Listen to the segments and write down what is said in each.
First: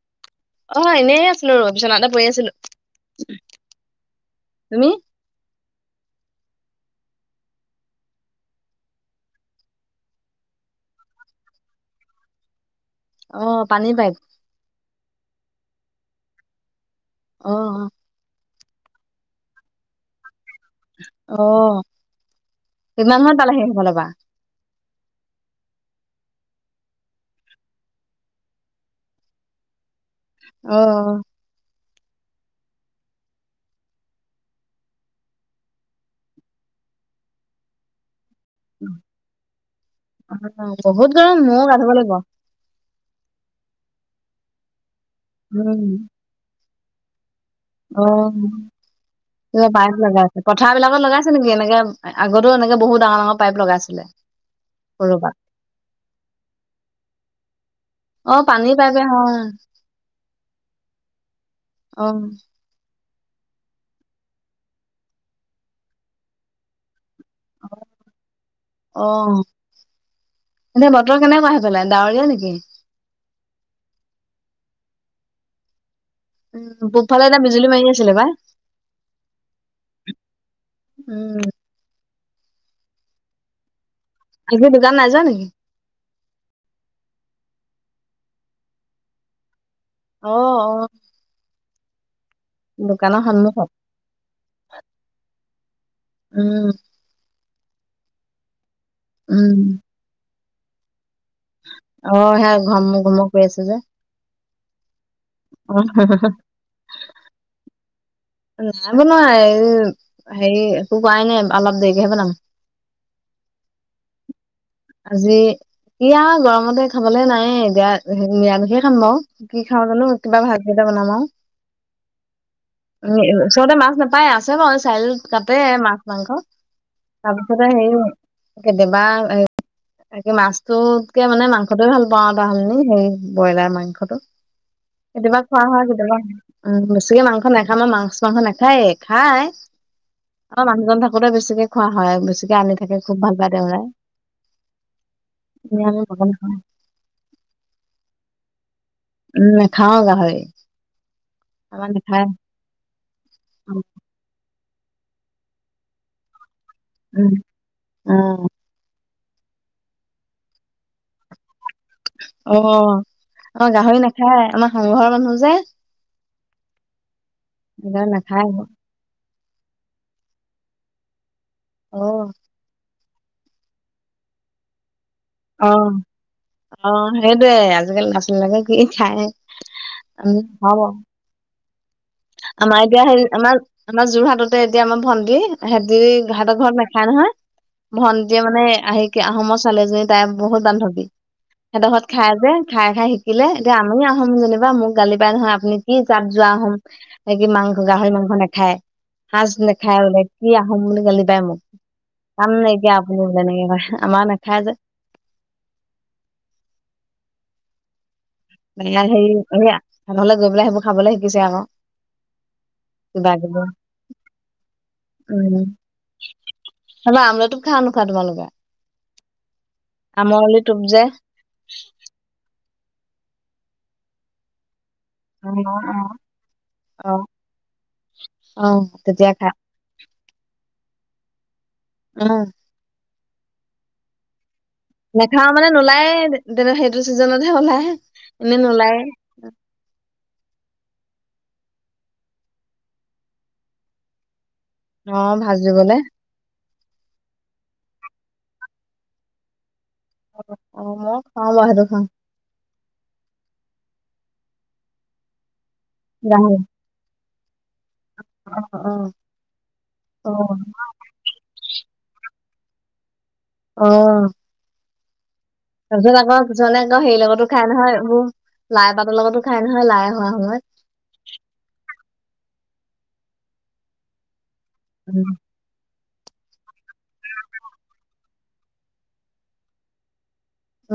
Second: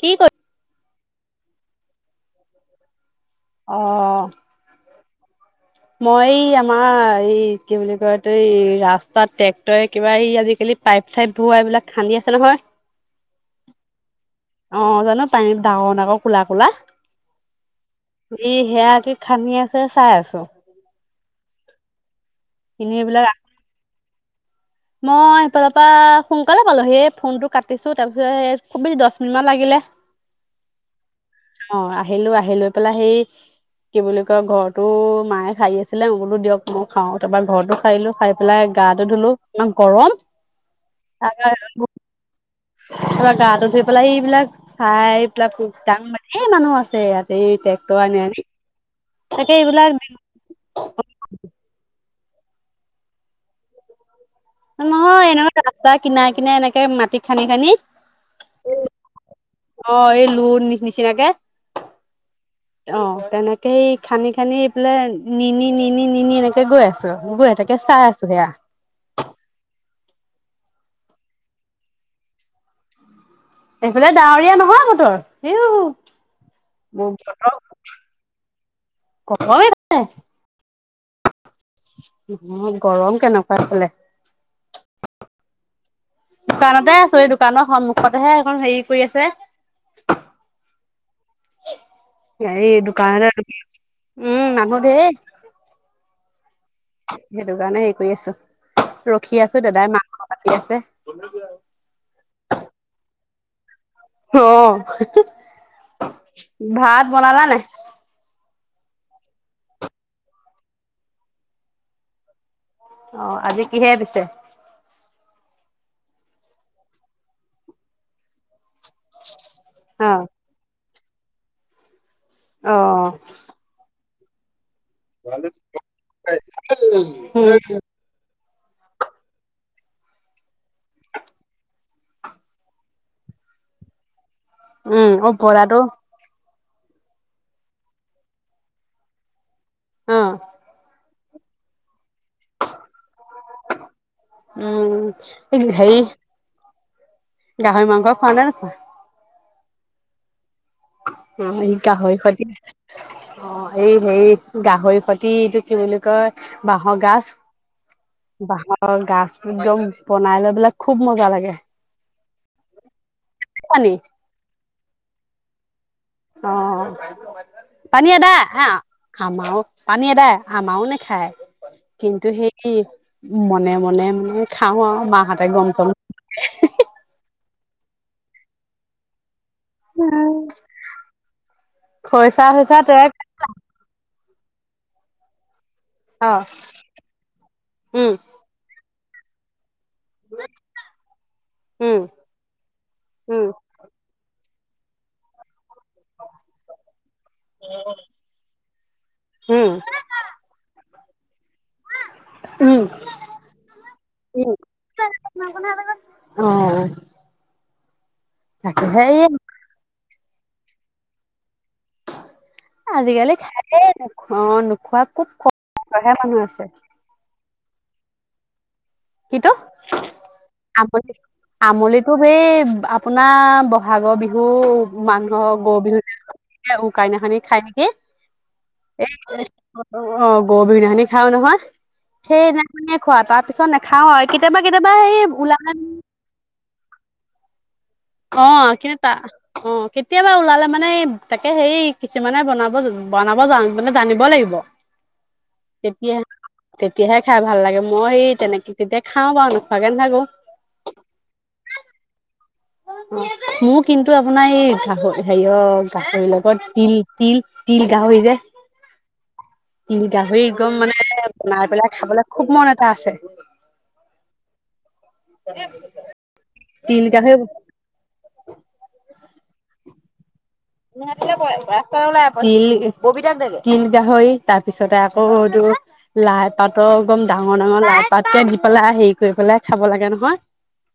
কি কৰি অ এনেই আছিলো ৰ পিছত তাতে পঢ়ি আছিলো। অ', তুমি? মই এই আমাৰ এই কি বুলি কয় তই ৰাস্তাত ট্ৰেক্টৰে কিবা এই আজিকালি পাইপ -চাইপ ধোৱা এইবিলাক খান্দি আছে নহয়। অ পানীৰ বাইক। অ জানো পানীত ডাঙৰ -ডাঙৰ কোলা- কোলা। অহ অ। ই সেয়া কি খান্দি আছে চাই আছ। অ, এনে কিমান মত এইবিলাক পালেহি সেইফালৰপৰা? মই সেফালৰ পৰা সোনকালে পালোহি, সেই ফোনটো কাটিছো তাৰপিছত এ খুবেই দশ মিনিট মান লাগিলে। আহ আহ অ আহিলো আহি লৈ পেলাই সেই কি বুলি কয় ঘৰতো মায়ে সাই আছিলে মবোতো দিয়ক মই হাও তাৰপৰা ঘৰতো হাৰিলো সাই পেলাই গাটো ধুলো ইমান অ বহুত গৰম ময়ো গা ধুব লাগিব [unintelligible] গাতো ধুই পেলাই এইবিলাক চাই পিলাকু উম ডাঙ মানে ধেই মানুহ আছে ইয়াত সেই টেক্টৰ অ আনি আনি তাকে এইবিলাক পাইপ লগাইছে পথাৰ বিলাকত লগাইছে নেকি এনেকে আগতেও এনেক বহু ডাঙৰ ডাঙৰ পাইপ লগাইছিলে। নহয় কৰবাত এনেকুৱা ৰাস্তা কিনা কিনা এনেকে মাটি খান্দি খান্দি। অ পানী পাইপে অ অ এই লোৰ নি নিচিনাকে। অ অ তেনেকেই খান্দি খান্দি এইফালে নি নি নি নি নি নি এনেকে গৈ আছে। মোক এতাকে চাই আছো সেয়াই। এনেই বতৰ কেনেকুৱা আহি পেলাই ডাৱৰীয়া নেকি। এইফালে ডাৱৰীয়া নহয় বতৰ ইও। উম পূব ফালে এতিয়া বিজুলী মাৰি আছিলে বা। গৰমে উম। অ গৰম কেনেকুৱা এফালে। আজি দোকান নাই যোৱা নেকি দোকানতে আছো এই দোকানৰ। সন্মুখতেহে এখন হেৰি কৰি আছে। অহ অহ। এ দোকান উম মানুহ ধেই। উম। সেইটো কাৰণে হেৰি কৰি আছো ৰখি উম আছো দাদাই মাংসই কাটি আছে। অ সে ঘম ঘুমক কৰি আছো যে। অ অ ভাত বনালা নাই নাই বনোৱাই এই হেৰি একো কোৱাই নাই অলপ দেৰিকেহে বনাম। অ আজি কিহে পিছে। আজি কি আৰু গৰমতে খাবলে নাই এতিয়া নিৰামিষে। খাম বও কি খাওঁ জানো অ' কিবা ভাত দুইটা বনামা আও। অ', উম ওচৰতে মাছ নাপায় আছে বাওঁ চাৰিআলিত কাটে মাছ মাংস তাৰ পিছতে উম হেৰি কেতিয়াবা। [unintelligible] তাকে মাছটোতকে মানে মাংসটোয়ে ভাল পাওঁ আৰু তাহল সেই ব্ৰইলাৰ মাংসটো। উম অ' কেতিয়াবা বৰাটো খোৱা কেতিয়াবা। উম বেছিকে মাংস নাখাম ন মাংস মাংস নাখায় খাই অ মানুহজন থাকো। আগতে বেছিকে খোৱা হয় বেছিকে আনি থাকে খুব ভাল পায় তেওঁৰাই। উম এনে সেই আমি বৰকে নাখাওঁ। গাহৰি মাংস খোৱা নে নোখোৱা। উম খাওঁ গাহৰি। আমাৰ গাহৰি নেখায় সোৱাদ কেনে [unintelligible] অ এই সেই গাহৰি সতি এইটো কি বুলি কয় বাঁহৰ গাজ উম অ বাঁহৰ গাজ। একদম বনাই লৈ পেলায় খুব মজা লাগে। অ আমাৰ পানী গাহৰি নাখায় আমাৰ হাংঘৰ মানুহ যে। অ। এংগাৰ [unintelligible] খানায় ন খাম আও পানী এদায়, আমাৰও নেখায় অ কিন্তু সেই। মনে মনে মানে খাওঁ আৰু মা। অ অ সেইটোয়ে আজিকালি ল'ৰা ছোৱালী বিলাকে কি খাই। উম হ'ব। খৰিচা চইচা আমাৰ এতিয়া তই হেৰি আমাৰ আমাৰ যোৰহাট। তে এতিয়া আমাৰ ভন্টি হেতি অ ঘৰ ঘৰত নাখায় নহয় উম ভন্টিয়ে মানে আহি। কি আহোম ছোৱালীজনী তাই বহুত বান্ধৱী হেতৰ উম ঘৰত খাই যে খাই খাই উম শিকিলে এতিয়া আমি আহোম যেন মোক গালি পাই নহয় আপুনি কি যাত যোৱা আহম স কি মাংস গাহৰি মাংস নাখায় সাজ উম নাখায়। বোলে কি আহোম বুলি গালি পায় মোক। কাম নাই উম কিয়া নে আমাৰ উম নেখাই যে। অ। তাকে মানে ইয়াত সেই হেৰি এইয়া ধানলৈ গৈ পেলাই সেইবোৰ খাবলৈ শিকিছে আকৌ। কিবা আজিকালি কিবি খাইয়ে নোখোৱা অ নোখোৱা খুব উম কমহে মানুহ আছে। তাৰপা আমলৰি টোপ খোৱা নোখাৱা তোমালোকে? কিটো আমৰলি টোপ যে আমল আমলিটো এই আপোনাৰ ব ভাগৰ বিহু মানহৰ গৰু বিহু এ অ উৰুকাদিনাখনি খাই নেকি অ এ তেতিয়া খাই অ গৰু বিহুনাখিনি খাও নহয়। উম সেইদিনাখনিয়ে খোৱা তাৰ পিছত নাখাও আউ। নেখাও মানে নোলায়ে তেনে সেইটো ছিজনতহে ওলাই। অ এনে কিন্ত নোলায়ে তা অ কেতিয়াবা ওলালে মানে তাকে সেই কিছুমানে বনাব বনাব জা মানে জানিব লাগিব অ ভাজিবলে তেতিয়াহে তেতিয়াহে খাই ভাল লাগে মই সেই তেনেকে তেতিয়া খাও বাও অ অ মও খাওঁ মই সেটো খাওঁ। মোৰ কিন্তু আপোনাৰ এই গাহৰি হেৰিয় গাহৰি লগত তিল তিল তিল গাহৰি যে অ তিল অ অ গাহৰি এগম মানে বনাই পেলাই খাবলে খুব মন এটা আছে। আহ [unintelligible] তাৰপিছত আকৌ কিছুমানে আকৌ তিল হেৰি গাহৰি লগতো খাই নহয় এইবোৰ লাই পাতৰ লগতো খাই নহয় লাই অহা সময়ত ৰাস্তা ওলাই পবিতাক দেগে তিল গাহৰি তাৰপিছতে আকৌ উম তো লাই পাত এগম ডাঙৰ ডাঙৰ লাই পাত কে দি পেলাই হেৰি কৰি পেলাই খাব লাগে নহয়।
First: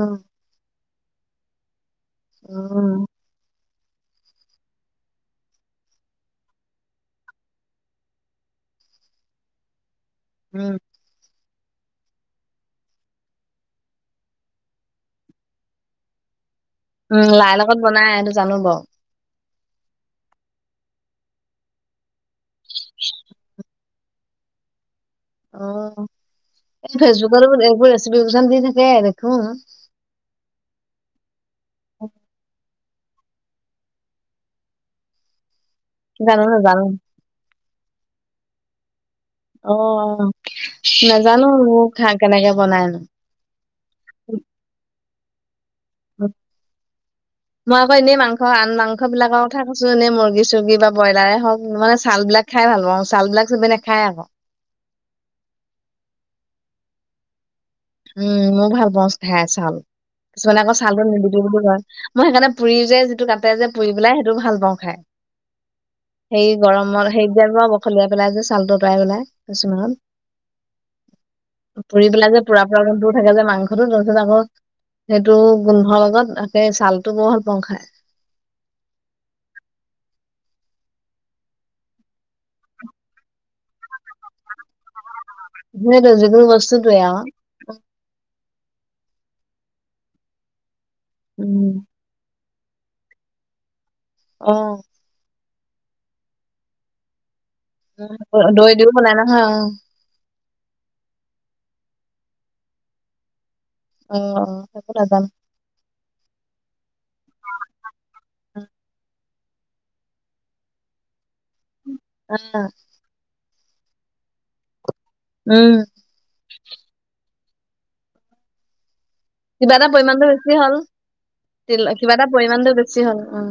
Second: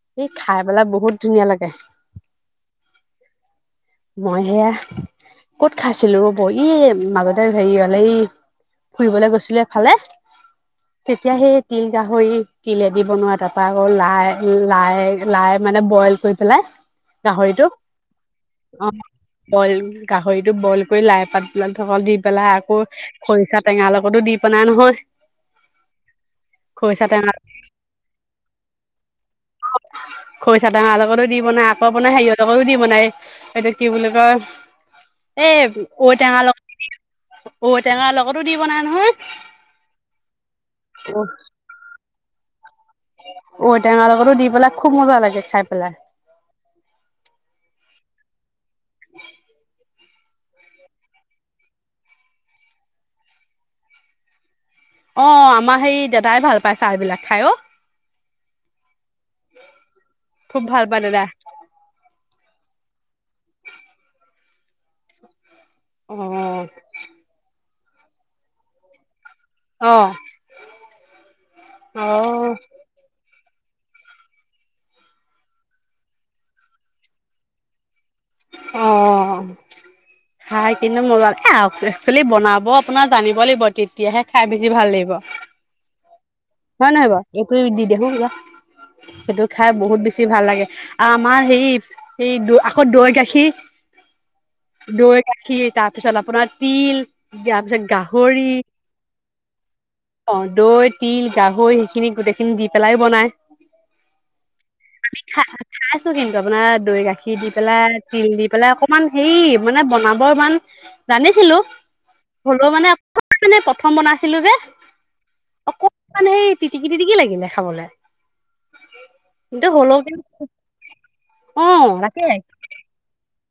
উম খাই পেলাই বহুত ধুনীয়া লাগে। উম মই হেয়া কত খাইছিলো বহ মাক দোৰ হেৰি হলে এই ফুৰিবলে গৈছিলে এফালে উম তেতিয়া সেই তিল গাহই তিল এদি বনোৱা তাৰপৰা আকৌ লাই লাই লাই মানে বইল কৰি পেলাই উম লাই গাহৰিটো লগত বনাই এইটো জানো বাউ। অ বইল গাহৰিতো বইল কৰি লাই পাত পিলকল দি পেলাই আকৌ খৰিচা টেঙাৰ লগতো দি তিপনাই নহয় আহ এই খৰিচা টেঙা ফেচবুক এইবোৰ এবো ৰেচিপি কিজান দি থাকে দেখুং চাদাহাঁহ লগটো দি বনাই আকৌ বনাই হেইহঁতকো দি বনাই সেইটো কি বুলি কয় এ জান নেজানুং অঔটেঙাৰ লগতো দি বনাই নহয়। অ অ নাজানুং মো খা কেনেকে বনাই? ঔটেঙা লগতো দি পেলাই খুব মজা লাগে খাই। পেলাই মই আকৌ এনেই মাংস আন মাংস বিলাকৰ কথা কছো এনে মুৰ্গী চুৰ্গী বা ব্ৰইলাৰে হওক মানে ছালবিলাক খাই ভাল পাওঁ ছাল বিলাক চবেই নাখায় আক অ আমাৰ সেই দাদাই ভাল পায় চালবিলাক খাই অ উম মৌ ভাল পাওঁ খাই চাল কিছুমানে খুব আকৌ ভাল চালটো পায় দাদাই নিদিবি বুলি কয় মই সেইকাৰণে পুৰি যে যিটো কাটে যে পুৰি পেলাই সেইটোও ভাল পাওঁ খাই অ সেই গৰমত সেই যে বখলিয়াই পেলাই যে ছালটো অতৰাই পেলাই কিছুমান অ অ ফুৰি পেলাই যে পুৰা পুৰা গুণটো থাকে যে মা সটো তাৰপিছত আকৌ সেইটো গোন্ধৰ লগত তাকে ছালটো বৰ ভাল পাও খায় অ খাই কিন্তু মোৰ আ একচেলি বনাব আপোনাৰ জানিব লাগিব তেতিয়াহে খাই বেছি ভাল লাগিব সেইটো যুত হয় নহয় বাৰু এইটো দি দিয়া হম লোৱা, সেইটো খাই বহুত বেছি ভাল লাগে। আমাৰ হে উম সেই দ আকৌ দৈ গাখীৰ অ দৈ গা খি তাৰপিছত আপোনাৰ তিল তাৰ পিছত গাহৰি, দৈ দিও বনাই নহয় অ দৈ তিল সেইখিনি গোটেইখিনি দি পেলাই বনাই অ সেইবোৰ আমি নাজানো খা খাইছো কিন্তু আপোনাৰ দৈ গাখীৰ দি পেলাই তিল দি পেলাই অকনমান হেৰি মানে বনাব ইমান জানিছিলো, অ হলেও মানে ইপিনে প্ৰথম বনাইছিলো যে। উম এই তিটিকি তিটিকি লাগিলে খাবলৈ। কিবা এটা পৰিমানটো বেছি হল অ তিল কিবা তাকে এটা পৰিমমানণটো বেছি হল উ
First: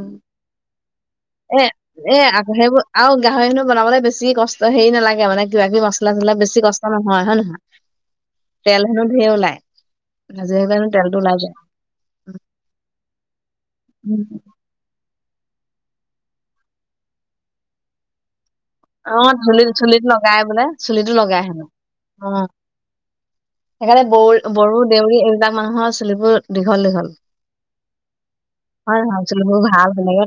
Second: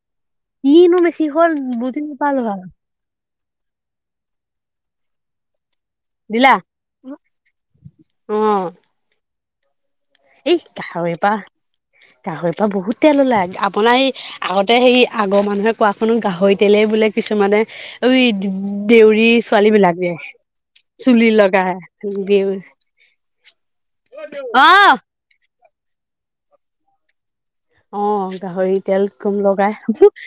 কিনো বেছি হ'ল এ বুজি এ নাপালো আ সেইবোৰ আৰু গাহৰি কিন্তু বনাবলে বেছি কষ্ট হেৰি নালাগে মানে কিবা কিবি ম মচলা চচলা দিলা বেছি কষ্ট নহয় হয় নে নহয়। অ তেল হেনো ধেৰ ওলায়। এই গাহৰিৰ পৰা গাহৰিৰ পৰা বহুত তেল ওলাই আপোনাৰ এই আগতে সেই আগৰ মানুহে কোৱা শুনো গাহৰি তেলেই বোলে কিছুমানে অ দেউৰী চুলিত ছোৱালী চুলিত বিলাকে লগাই বোলে চুলিটো চুলিত হেনো লগাই অ দেউৰ সেইকাৰণে ব বড়ো দেউৰী এইবিলাক মানুহৰ চুলিবোৰ দীঘল দীঘল অ গাহৰি হয় তেল নহয় কম চুলিবোৰ লগাই ভাল তেনেকে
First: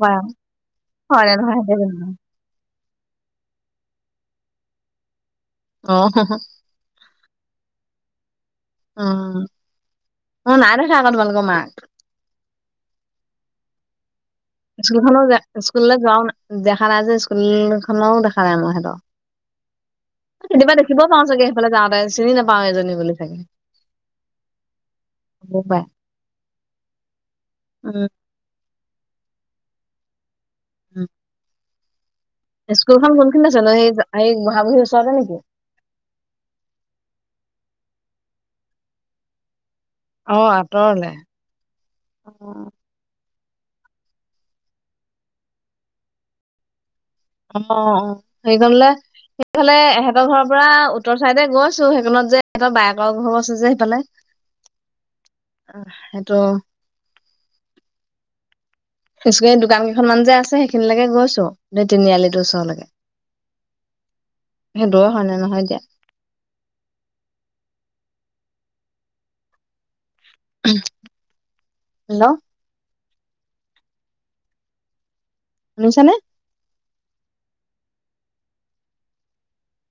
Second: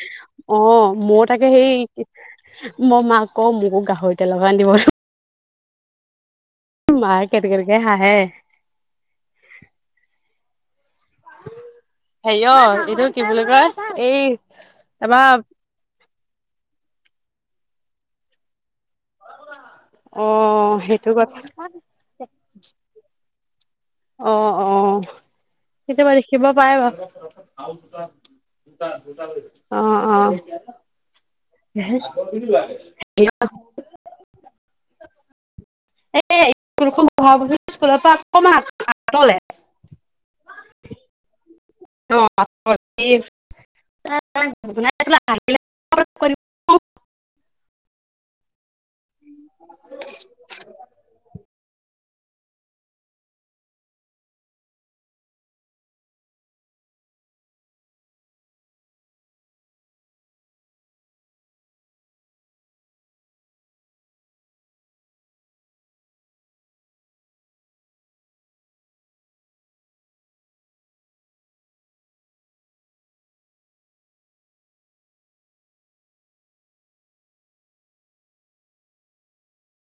অ কয় মোৰ আৰু তাকে হয় নে নহয় সেইটো জানো? সেই মই মাক ক মোকো গাহৰি তেল অকন আন দিব চোন অহ মাই কেতকেতকে হাঁহে অ, মই নাই দেখা আকৌ তোমালোকৰ মাক হেৰিয় এইটো কি বুলি কয় এই স্কুলখনো তাৰপা যা স্কুললৈ যাওঁ নাই। দেখা নাই যে স্কুল খনৰো দেখা নাই মই সিহঁতৰ অ কেতিয়াবা দেখিবও সেইটো পাওঁ কথা চাগে সেইফালে যাওঁতে চিনি নাপাওঁ এজনী বুলি চাগে। অ অ বুবাই কেতিয়াবা দেখিব পাই বাও উম অ অ হম উহু স্কুলখন কোনখিনিত আছিলনো সেই এই বহাগ বিহুৰ ওচৰতে নেকি এ স্কুলৰ পৰা অকণমান আতলে অহ আঁতৰলে। অহ [unintelligible] অ অ হেৰিখনলে সেইফালে এহতৰ ঘৰৰ পৰা উত্তৰ চাইডে গৈছো সত যে স বায়েকৰ ঘৰ আছে যে সেইফালে অহ সেইটো ওচতে দোকান কেইখনমান যে আছে সেইখিনিলৈকে গৈছো, এই তিনিআলিটোৰ ওচৰলৈকে। সেইদৰে হয় নে নহয় এতিয়া হেল্ল' শুনিছানে?